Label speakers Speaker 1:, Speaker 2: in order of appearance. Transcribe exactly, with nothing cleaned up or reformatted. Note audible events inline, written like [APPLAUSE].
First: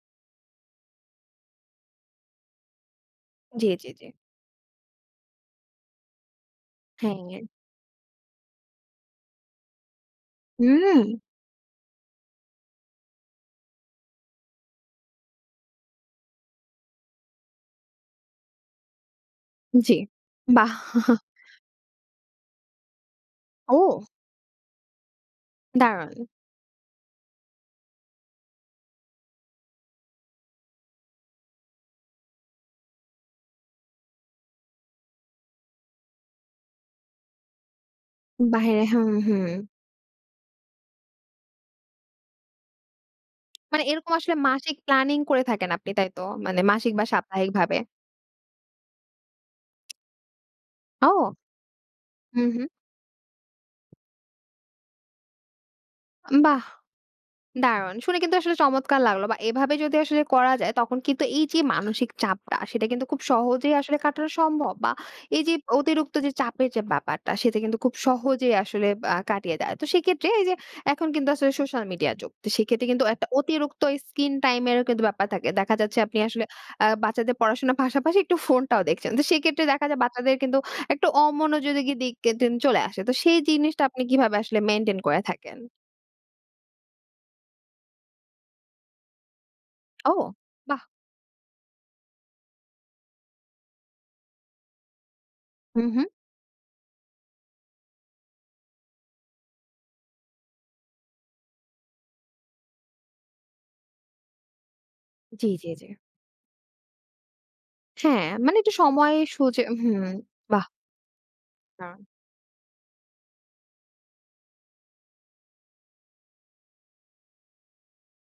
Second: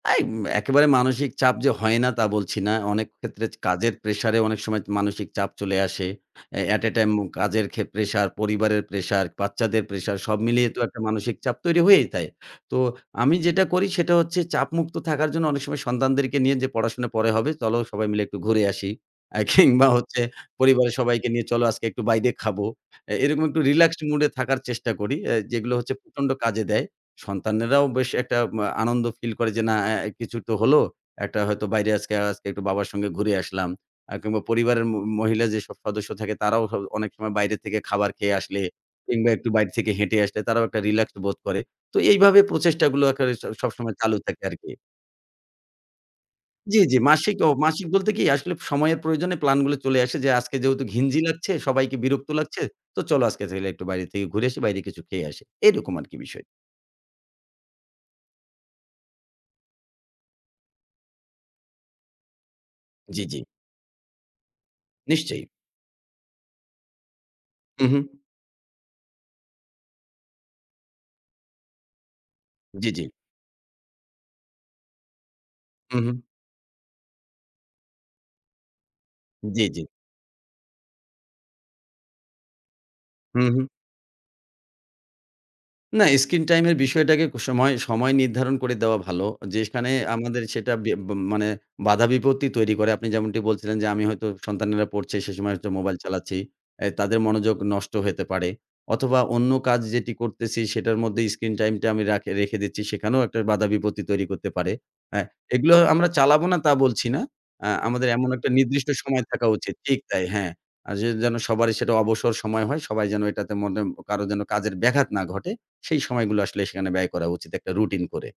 Speaker 1: তাইম একেবারে মানসিক চাপ যে হয় না তা বলছি না। অনেক ক্ষেত্রে চে
Speaker 2: জি, জি,
Speaker 1: কাজের
Speaker 2: জি।
Speaker 1: প্রেশার এ অনেক সময় তো মানসিক চাপ চলে আসে। অ্যা at a time উম
Speaker 2: হ্যাঁ।
Speaker 1: কাজের খে প্রেশার, পরিবারের প্রেশার, বাচ্চাদের প্রেশার সব মিলিয়ে তো একটা
Speaker 2: হুম।
Speaker 1: মানসিক চাপ তৈরি হয়েই যায়। তো আমি যেটা করি সেটা হচ্ছে চাপমুক্ত থাকার জন্য অনেক সময় সন্তানদেরকে নিয়ে যে পড়াশোনা পরে হবে। চলো সবাই মিলে একটু ঘুরে আসি। অ্যা কিংবা
Speaker 2: জি,
Speaker 1: হচ্ছে
Speaker 2: বাহ!
Speaker 1: পরিবারের
Speaker 2: [CHUCKLES]
Speaker 1: সবাইকে নিয়ে চলো আজকে একটু বাইরে খাব। অ্যা এরকম একটু রিল্যাক্সড
Speaker 2: ও!
Speaker 1: মুড এ থাকার চেষ্টা করি আ যেগুলো হচ্ছে
Speaker 2: দারুণ!
Speaker 1: প্রচন্ড কাজে দেয়। সন্তানেরাও বেশ একটা ম্যা আনন্দ ফিল করে যে না আ কিছু তো হলো। একটা হয়তো বাইরে আজকে, আজকে একটু বাবার সঙ্গে ঘুরে আসলাম। আ কিংবা পরিবারের মো মহিলা যে সব সদস্য থাকে তারাও হ অনেক সময় বাইরে থেকে খাবার খেয়ে আসলে
Speaker 2: বাইিরে হুম,
Speaker 1: কিংবা একটু
Speaker 2: হুম।
Speaker 1: বাইরে থেকে হেঁটে আসলে তারাও একটা রিল্যাক্স বোধ করে। তো এইভাবে প্রচেষ্টাগুলো কে
Speaker 2: মানে
Speaker 1: স-সবসময়
Speaker 2: এরকম
Speaker 1: চালু
Speaker 2: আসলে
Speaker 1: থাকে আরকি।
Speaker 2: মাসিক প্ল্যানিং করে থাকেন আপনি তাইতো? মানে
Speaker 1: জি,
Speaker 2: মাসিক
Speaker 1: জি,
Speaker 2: বা
Speaker 1: মাসিক ও
Speaker 2: সাপ্তাহিক ভাবে?
Speaker 1: মাসিক বলতে কি আসলে সময়ের প্রয়োজনে প্ল্যান গুলো চলে আসে যে আজকে যেহেতু
Speaker 2: ও!
Speaker 1: ঘিঞ্জি লাগছে, সবাইকে বিরক্ত
Speaker 2: হুম,
Speaker 1: লাগছে।
Speaker 2: হুম।
Speaker 1: তো চলো আজকে তাইলে একটু বাইরে থেকে ঘুরে এসে বাইরে কিছু খেয়ে আসি এরকম আরকি
Speaker 2: আম
Speaker 1: বিষয়।
Speaker 2: বাহ! দারুণ শুনে কিন্তু আসলে চমৎকার লাগলো বা এভাবে যদি আসলে করা যায় তখন কিন্তু এই যে মানসিক চাপটা সেটা কিন্তু খুব
Speaker 1: জি, জি।
Speaker 2: সহজেই আসলে কাটানো সম্ভব বা এই
Speaker 1: নিশ্চয়ই।
Speaker 2: যে অতিরিক্ত যে চাপের যে ব্যাপারটা সেটা কিন্তু
Speaker 1: হুম,
Speaker 2: খুব
Speaker 1: হুম।
Speaker 2: সহজেই আসলে আ কাটিয়ে দেয়। তো কেত্রে এই যে এখন কিন্তু আসলে সোশ্যাল মিডিয়া যুগ। তো কেত্রে
Speaker 1: জি, জি।
Speaker 2: কিন্তু একটা অতিরিক্ত স্ক্রিন টাইম এরও কিন্তু ব্যাপার থাকে। দেখা যাচ্ছে
Speaker 1: হুম, হুম।
Speaker 2: আপনি আসলে আ বাচ্চাদের পড়াশোনার পাশাপাশি একটু ফোনটাও দেখছেন। তো
Speaker 1: জি,
Speaker 2: কেত্রে
Speaker 1: জি।
Speaker 2: দেখা যায় বাচ্চাদের কিন্তু একটু অমনোযোগী কি দিক কিন্তু চলে আসে। তো সেই
Speaker 1: হুম, হুম।
Speaker 2: জিনিসটা আপনি কিভাবে আসলে মেইনটেইন করে থাকেন?
Speaker 1: না স্ক্রিন টাইম এর বিষয়টাকে ক সময়, সময় নির্ধারণ করে দেওয়া ভালো। যে সেখানে
Speaker 2: ও
Speaker 1: আমাদের সেটা
Speaker 2: বাহ!
Speaker 1: বে ব মানে বাধা বিপত্তি তৈরি করে। আপনি যেমনটি বলছিলেন যে আমি হয়তো সন্তানেরা পড়ছে সে সময় হচ্ছে
Speaker 2: হুম,
Speaker 1: মোবাইল
Speaker 2: হুম।
Speaker 1: চালাচ্ছি। আ তাদের মনোযোগ নষ্ট হইতে পারে অথবা অন্য কাজ যেটি করতেছি সেটার মধ্যে স্ক্রিন টাইমটা আমি রাখি রেখে দিচ্ছি সেখানেও একটা বাধা বিপত্তি তৈরি করতে পারে। হ্যাঁ,
Speaker 2: জি, জি,
Speaker 1: এগুলো
Speaker 2: জি।
Speaker 1: আমরা চালাবো না তা বলছি না আ আমাদের
Speaker 2: হ্যাঁ,
Speaker 1: এমন একটা
Speaker 2: মানে একটু
Speaker 1: নির্দিষ্ট
Speaker 2: সময়
Speaker 1: সময় থাকা
Speaker 2: সোজা
Speaker 1: উচিত ঠিক
Speaker 2: হুম,
Speaker 1: তাই হ্যাঁ।
Speaker 2: বাহ!
Speaker 1: আ যে যেন সবারই সেটা
Speaker 2: দারুণ!
Speaker 1: অবসর সময় হয়, সবাই যেন এটাতে মটেন কারো যেন কাজের ব্যাঘাত না ঘটে সেই সময়গুলো আসলে সেখানে ব্যয় করা উচিত একটা রুটিন করে।